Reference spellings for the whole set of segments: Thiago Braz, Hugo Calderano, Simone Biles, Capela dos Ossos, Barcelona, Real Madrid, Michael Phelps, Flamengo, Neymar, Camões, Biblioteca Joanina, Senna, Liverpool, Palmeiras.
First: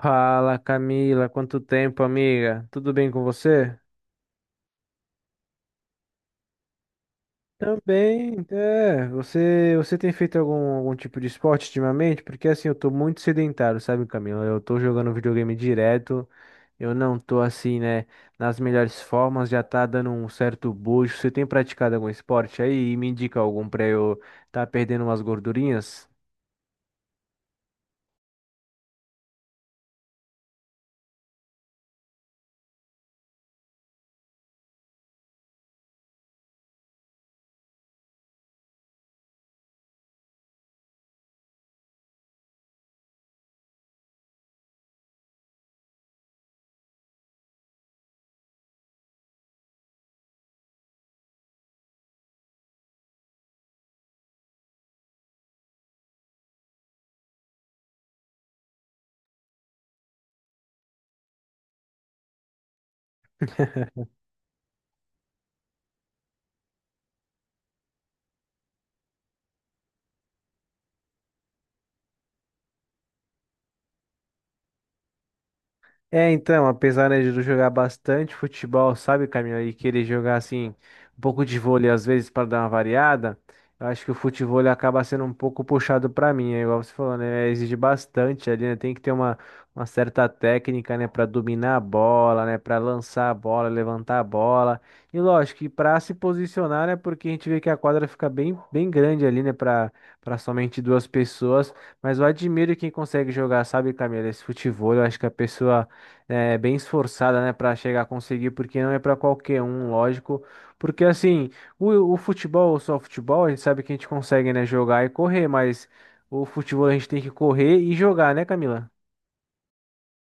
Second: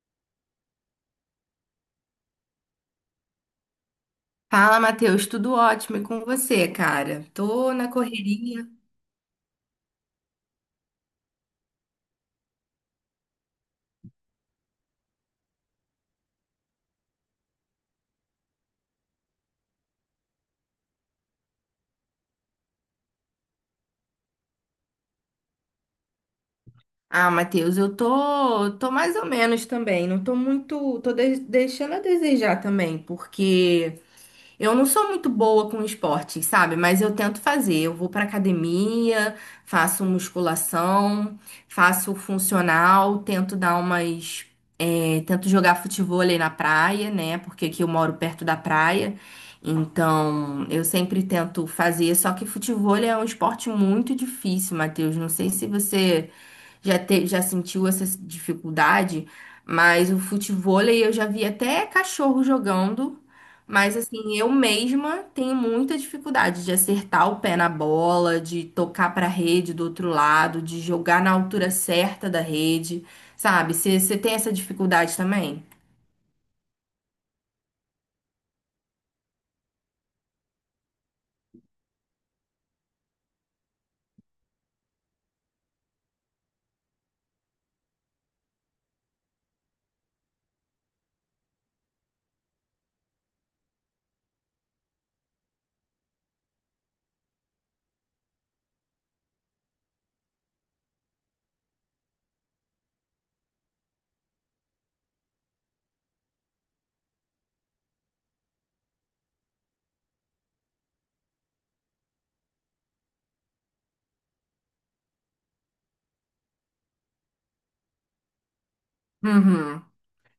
Fala, Camila, quanto tempo, amiga? Tudo bem com você? Fala, Matheus, tudo ótimo e com você, cara? Tô na Também, correria. é, você tem feito algum tipo de esporte ultimamente? Porque assim, eu tô muito sedentário, sabe, Camila? Eu tô jogando videogame direto, eu não tô assim, né, nas melhores formas, já tá dando um certo bucho. Você tem praticado algum esporte aí e me indica algum pra eu tá perdendo umas gordurinhas? Ah, Matheus, eu tô mais ou menos também. Não tô muito, deixando a desejar também, porque eu não sou muito boa com esporte, sabe? Mas eu tento fazer. Eu vou pra academia, faço musculação, faço funcional, tento dar umas É, tento jogar futevôlei na praia, né? Porque aqui eu moro perto da praia. Então, eu sempre tento fazer. Só que futevôlei é um esporte muito difícil, Matheus. Não sei se você já sentiu essa dificuldade, mas o futevôlei eu já vi até cachorro jogando. Mas, assim, eu mesma tenho muita dificuldade de acertar o pé na bola, de tocar para a rede do outro lado, de jogar na altura certa da rede. Sabe? Você tem essa dificuldade também? É, então, apesar, né, de eu jogar bastante futebol, sabe, Camila, e querer jogar assim um pouco de vôlei às vezes para dar uma variada, eu acho que o futebol ele acaba sendo um pouco puxado para mim, é igual você falou, né, exige bastante ali, né, tem que ter uma certa técnica, né, para dominar a bola, né, para lançar a bola, levantar a bola. E lógico que para se posicionar, né, porque a gente vê que a quadra fica bem bem grande ali, né, para somente duas pessoas. Mas eu admiro quem consegue jogar, sabe, Camila, esse futebol. Eu acho que a pessoa é bem esforçada, né, para chegar a conseguir, porque não é para qualquer um, lógico. Porque assim, o futebol, só o futebol, a gente sabe que a gente consegue, né, jogar e correr, mas o futebol a gente tem que correr e jogar, né, Camila? Uhum,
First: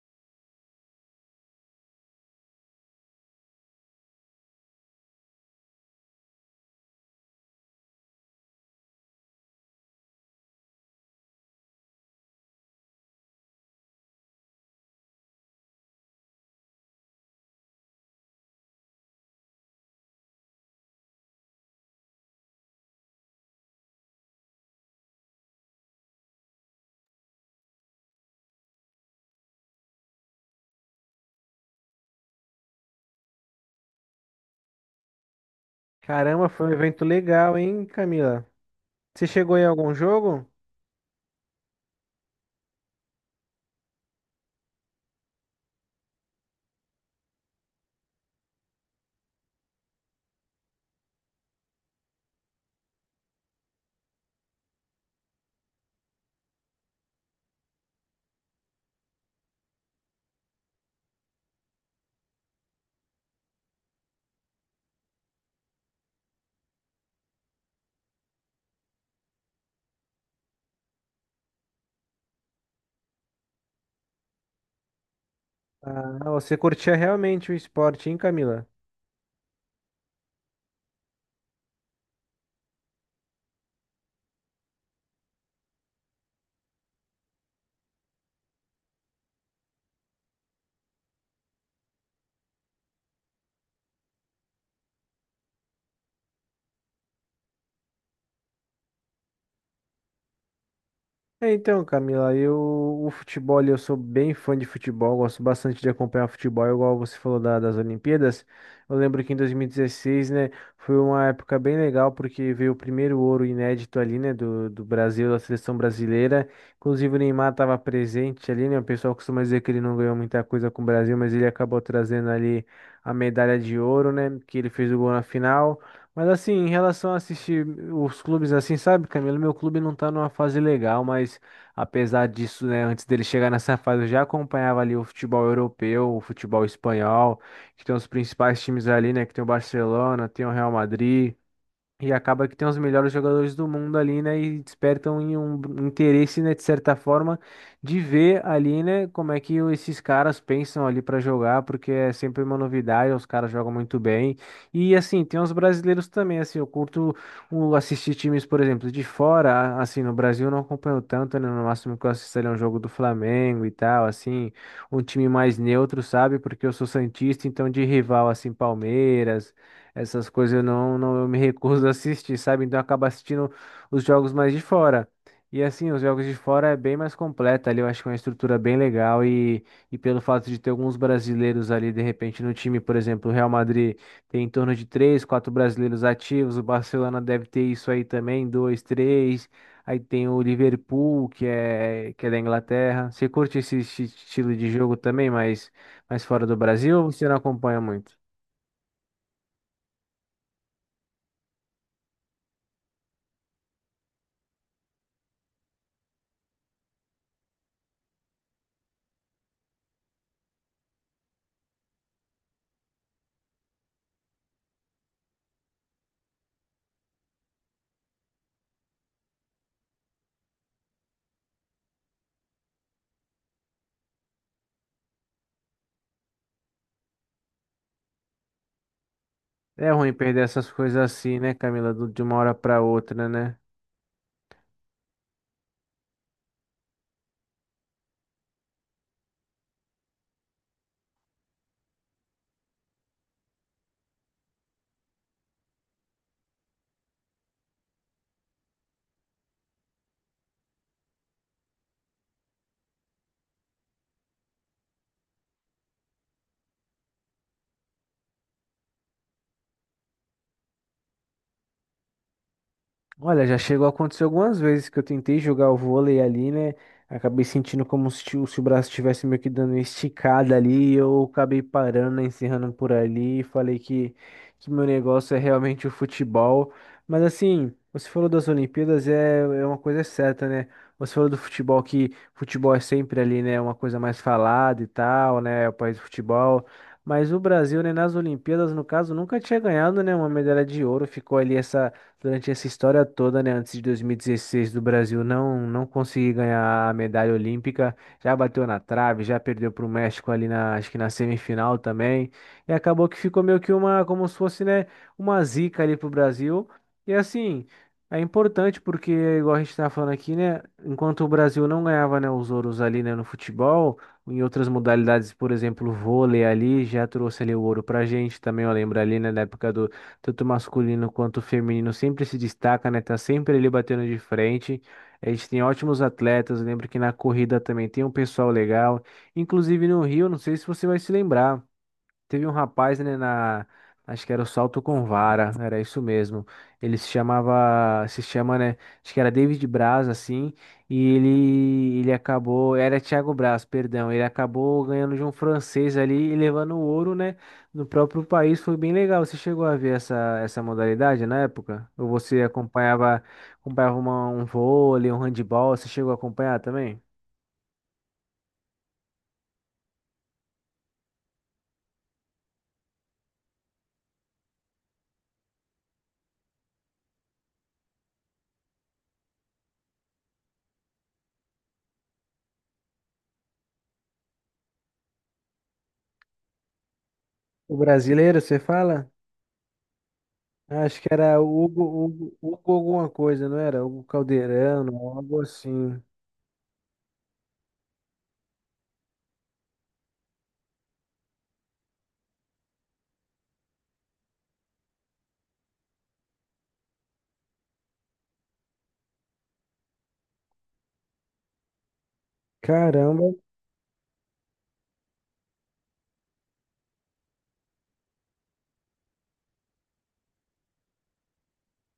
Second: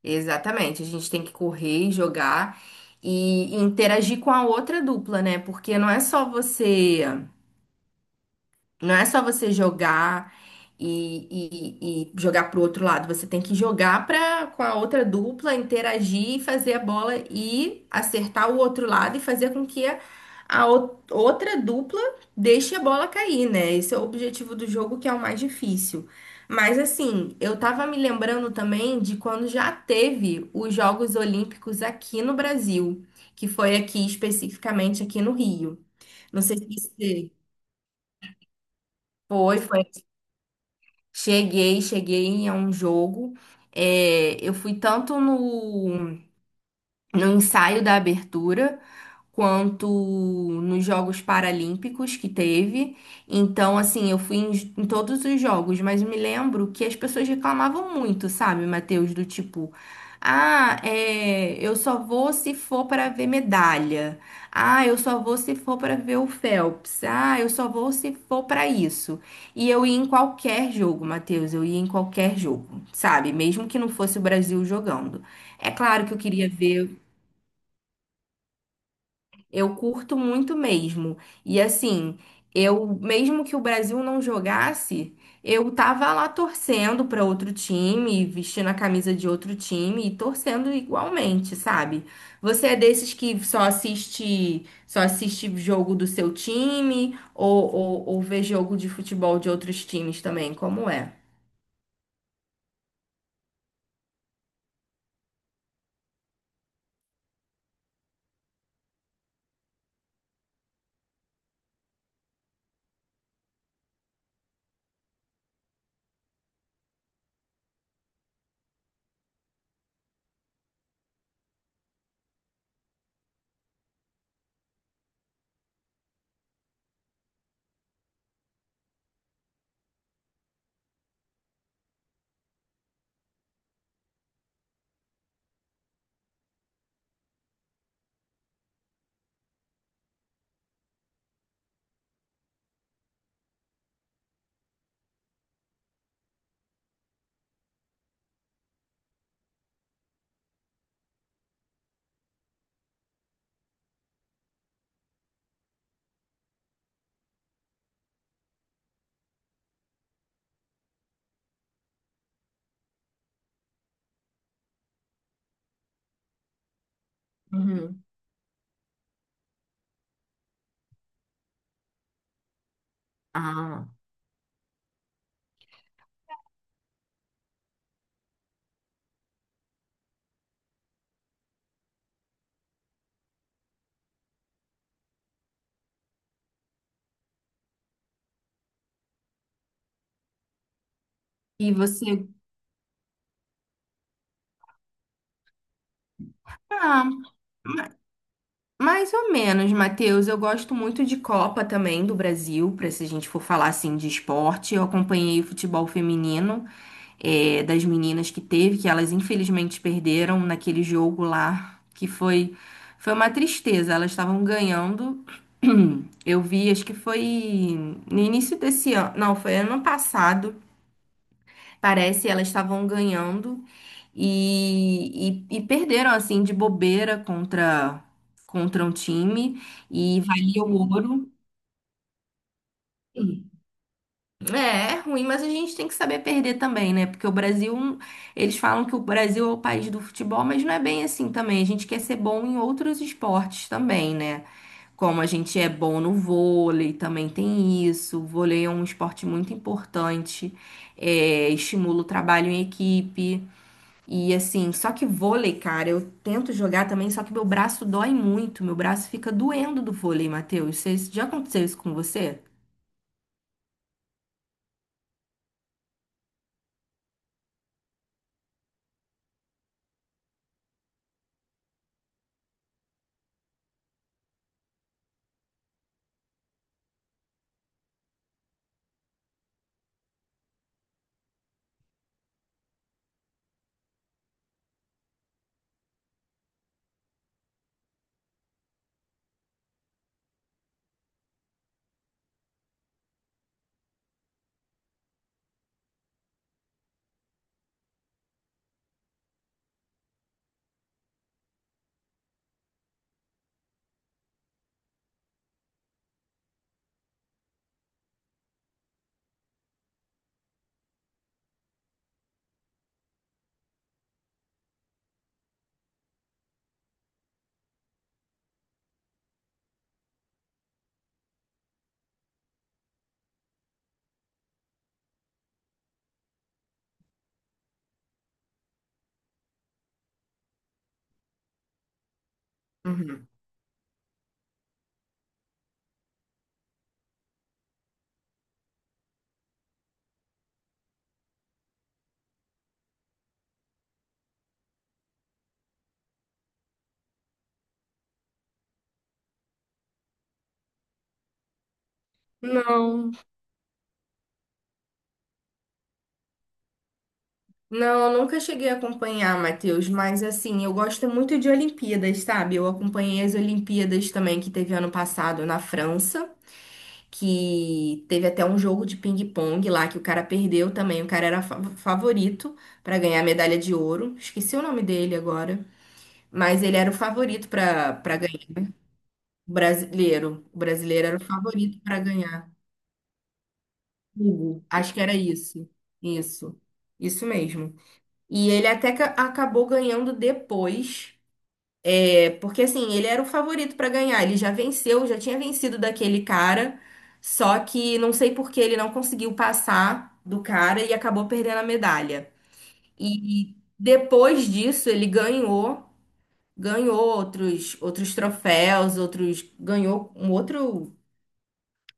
exatamente. A gente tem que correr, jogar e interagir com a outra dupla, né? Porque não é só você. Não é só você jogar e jogar pro outro lado. Você tem que jogar pra, com a outra dupla, interagir e fazer a bola e acertar o outro lado e fazer com que a, outra dupla deixe a bola cair, né? Esse é o objetivo do jogo, que é o mais difícil. Mas assim, eu tava me lembrando também de quando já teve os Jogos Olímpicos aqui no Brasil, que foi aqui especificamente aqui no Rio. Não Caramba, sei se foi um evento você legal, hein, Camila? Você chegou foi, em foi algum jogo? Cheguei a um jogo. É, eu fui tanto no, no ensaio da abertura, quanto nos Jogos Paralímpicos que teve. Então, assim, eu fui em, em todos os jogos, mas me lembro que as pessoas reclamavam muito, sabe, Matheus, do tipo. Ah, é, eu só vou se for para ver medalha. Ah, eu só vou se for para ver o Phelps. Ah, eu só vou se for para isso. E eu ia em qualquer jogo, Matheus, eu ia em qualquer jogo, sabe? Mesmo que não fosse o Brasil jogando. É claro que eu Ah, queria você curtia ver realmente o esporte, hein, Camila? eu curto muito mesmo. E assim, eu mesmo que o Brasil não jogasse, eu tava lá torcendo para outro time, vestindo a camisa de outro time e torcendo igualmente, sabe? Você é desses que só assiste jogo do seu time ou, ou vê jogo de futebol de outros times também? Como é? É, então, Camila, eu, o futebol, ali, eu sou bem fã de futebol, gosto bastante de acompanhar futebol, igual você falou das Olimpíadas. Eu lembro que em 2016, né, foi uma época bem legal, porque veio o primeiro ouro inédito ali, né, do Brasil, da seleção brasileira. Inclusive o Neymar estava presente ali, né, o pessoal costuma dizer que ele não ganhou muita coisa com o Brasil, mas ele acabou trazendo ali a medalha de ouro, né, que ele fez o gol na final. Mas assim, em relação a assistir os clubes assim, sabe, Camilo, meu clube não tá numa fase legal, mas apesar disso, né, antes dele chegar nessa fase, eu já acompanhava ali o futebol europeu, o futebol espanhol, que tem os principais times ali, né, que tem o Barcelona, tem o Real Madrid, e acaba que tem os melhores jogadores do mundo ali, né? E despertam em um interesse, né, de certa forma, de ver ali, né, como é que esses caras pensam ali para jogar, porque é sempre uma novidade, os caras jogam muito bem. E assim, tem os brasileiros também, assim, eu curto o assistir times, por exemplo, de fora, assim, no Brasil eu não acompanho tanto, né? No máximo que eu assisto ali é um jogo do Flamengo e tal, assim, um time mais neutro, sabe? Porque eu sou santista, então de Uhum. rival assim, Palmeiras, essas coisas eu não, eu me recuso a assistir, sabe? Então eu acabo assistindo Ah. os jogos mais de fora. E assim, os jogos de fora é bem mais completa ali, eu acho que é uma estrutura bem legal e pelo fato de ter alguns brasileiros ali de repente no time, por exemplo, o Real Madrid tem em torno de três, quatro brasileiros ativos, o Barcelona deve ter isso aí também, dois, três. Aí tem o Liverpool, que E é, que você? é da Inglaterra. Você curte esse estilo de jogo também, mas fora do Brasil Ah. ou você não acompanha muito? Mais ou menos, Matheus. Eu gosto muito de Copa também do Brasil, para se a gente for falar assim de esporte. Eu acompanhei o futebol feminino, das meninas que teve, que elas infelizmente perderam naquele jogo lá, que foi uma tristeza. Elas estavam ganhando. Eu vi, acho que foi no início desse ano, não, foi ano passado. Parece elas estavam ganhando e, e perderam assim de bobeira contra contra um time É ruim e perder valia essas o coisas ouro. assim, né, Camila, de uma hora pra outra, né? É, é ruim, mas a gente tem que saber perder também, né? Porque o Brasil, um, eles falam que o Brasil é o país do futebol, mas não é bem assim também. A gente quer ser bom em outros esportes também, né? Como a gente é bom no vôlei, também tem isso. O vôlei é um esporte muito importante, é, estimula o trabalho em equipe. E assim, só que vôlei, cara, eu tento jogar também, só que meu braço dói muito, meu braço fica doendo do vôlei, Matheus. Já aconteceu isso com você? Olha, já chegou a acontecer algumas vezes que eu tentei jogar o vôlei ali, né? Acabei sentindo como se, o se o braço estivesse meio que dando uma esticada ali, e eu acabei parando, né, encerrando por ali, e falei que meu negócio é realmente o futebol. Mas assim, você falou das Olimpíadas, é, é uma coisa certa, né? Você falou do futebol, que futebol é sempre ali, né, uma coisa mais falada e tal, né, é o país do futebol. Mas o Brasil, né, nas Olimpíadas, no caso, nunca tinha ganhado, né, uma medalha de ouro, ficou ali essa durante essa história toda, né, antes de 2016 do Brasil não conseguir ganhar a medalha olímpica, já bateu na trave, já perdeu para o México ali na, acho que na semifinal também, e acabou que ficou meio que uma, como se fosse, né, uma zica ali pro Brasil. E assim, é importante porque, igual a gente tá falando aqui, né, enquanto o Brasil não ganhava, né, os ouros ali, né, no futebol, em outras modalidades, por exemplo, o vôlei ali já trouxe ali o ouro pra gente, também eu lembro ali, né, na época do tanto masculino quanto feminino, sempre se destaca, né? Tá sempre ali batendo de frente. A gente tem ótimos atletas. Lembro que na corrida também tem um pessoal legal. Inclusive no Rio, não sei se você vai se lembrar. Teve um rapaz, né, Uhum. na, acho que era o salto com vara, era isso mesmo. Ele se chamava, se chama, né, acho que era David Braz, assim, e ele acabou, era Thiago Braz, perdão, ele acabou ganhando de um francês ali e levando o ouro, né, no próprio país, foi bem legal. Você chegou a ver essa, essa modalidade na época? Ou você Não, acompanhava, acompanhava um vôlei, um handball, você chegou a acompanhar também? não, eu nunca cheguei a acompanhar, Matheus, mas assim, eu gosto muito de Olimpíadas, sabe? Eu acompanhei as Olimpíadas também que teve ano passado na França, que teve até um jogo de ping-pong lá que o cara perdeu também, o cara era favorito pra ganhar a medalha de ouro. Esqueci o nome dele agora, mas ele era o favorito O pra para brasileiro, você fala? O brasileiro. O Acho que brasileiro era o era favorito para ganhar. Hugo alguma coisa, não era? Hugo Hugo, Calderano, acho que era algo isso. assim. Isso. Isso mesmo. E ele até acabou ganhando depois. É, porque assim, ele era o favorito para ganhar. Ele já venceu, já tinha vencido daquele cara. Só que não sei por que ele não conseguiu passar do cara e acabou perdendo a medalha. Caramba. E depois disso, ele ganhou. Ganhou outros, outros troféus, outros. Ganhou um outro.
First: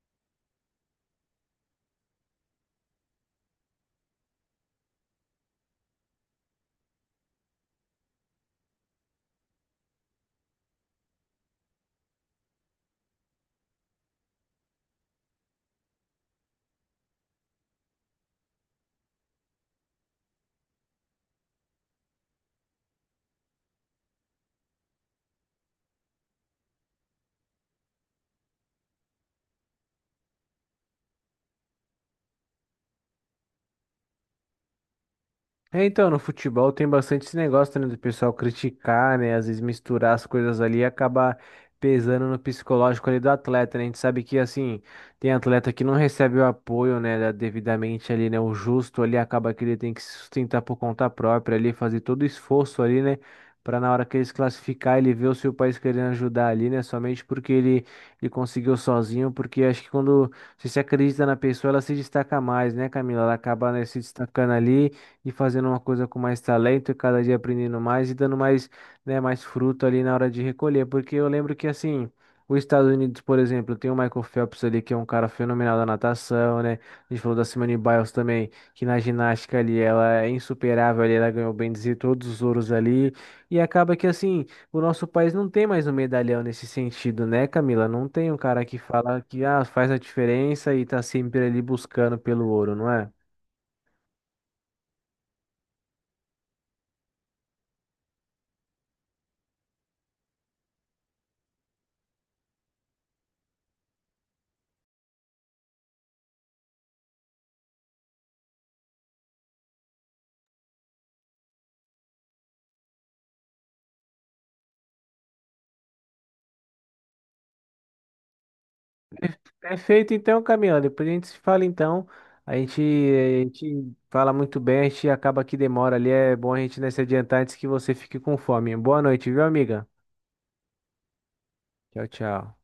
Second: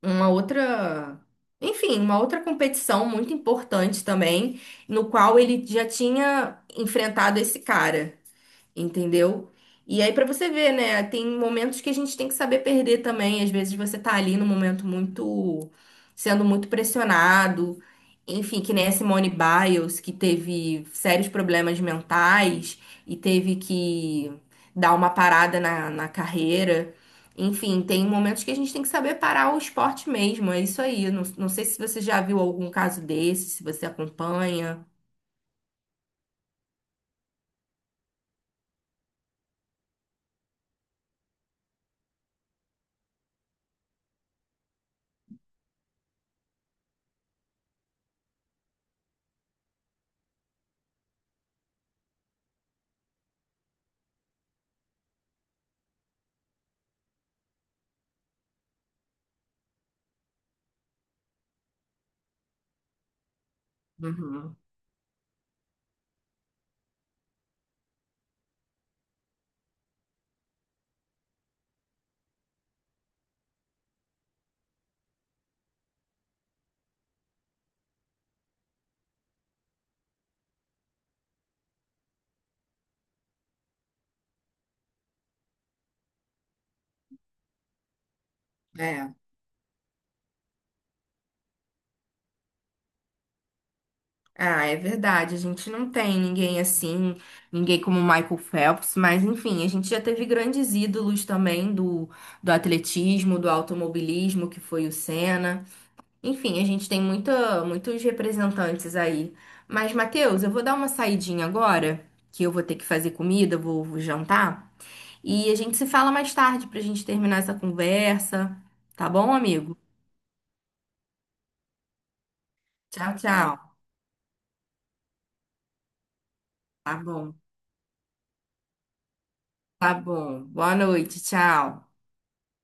Uma outra, enfim, uma outra competição muito importante também, no qual ele já tinha enfrentado esse cara. Entendeu? E aí, pra você ver, né? Tem momentos que a gente tem que saber perder também. Às vezes você tá ali num momento muito, sendo muito pressionado. Enfim, que nem a Simone Biles, que teve sérios problemas mentais e teve que dar uma parada na, na carreira. Enfim, tem momentos que a gente tem que saber parar o esporte mesmo. É isso aí. Não, não sei se você já viu algum caso desse, se você acompanha. É, então, no futebol tem bastante esse negócio, né, do pessoal criticar, né, às vezes misturar as coisas ali e acabar pesando no psicológico ali do atleta, né? A gente sabe que, assim, tem atleta que não recebe o apoio, né, devidamente ali, né, o justo ali, acaba que ele tem que se sustentar por conta própria ali, fazer todo o esforço ali, né, para na hora que ele se classificar, ele ver o seu país querendo ajudar ali, né, somente porque ele conseguiu sozinho, porque acho que quando você se acredita na pessoa, ela se destaca mais, né, Camila? Ela acaba, né, se destacando Uhum. ali e fazendo uma coisa com mais talento e cada dia aprendendo mais e dando mais, né, mais fruto ali na hora de recolher. Porque eu lembro que assim. Os Estados Unidos, por exemplo, tem o Michael Phelps ali, que é um cara fenomenal da natação, né? A gente falou da Simone Biles também, que na ginástica ali ela é insuperável ali, ela ganhou, bem dizer, todos os ouros ali. E acaba que assim, o nosso país não tem mais um medalhão nesse sentido, né, Camila? Não tem um cara que É. fala que ah, faz a diferença e tá sempre ali buscando pelo ouro, não é? Ah, é verdade. A gente não tem ninguém assim, ninguém como Michael Phelps, mas enfim, a gente já teve grandes ídolos também do, do atletismo, do automobilismo, que foi o Senna. Enfim, a gente tem muita, muitos representantes aí. Mas, Matheus, eu vou dar uma saidinha agora, que eu vou ter que fazer comida, eu vou jantar. E a gente se fala mais tarde pra gente terminar essa conversa. Tá bom, amigo? Perfeito, então, Camila. Depois a gente se fala, então. A gente, Tchau, a tchau. gente fala muito bem, a gente acaba que demora ali. É bom a gente, né, Tá se bom, adiantar antes que você fique com fome. Boa noite, viu, amiga? tá bom. Boa noite, tchau. Tchau, tchau.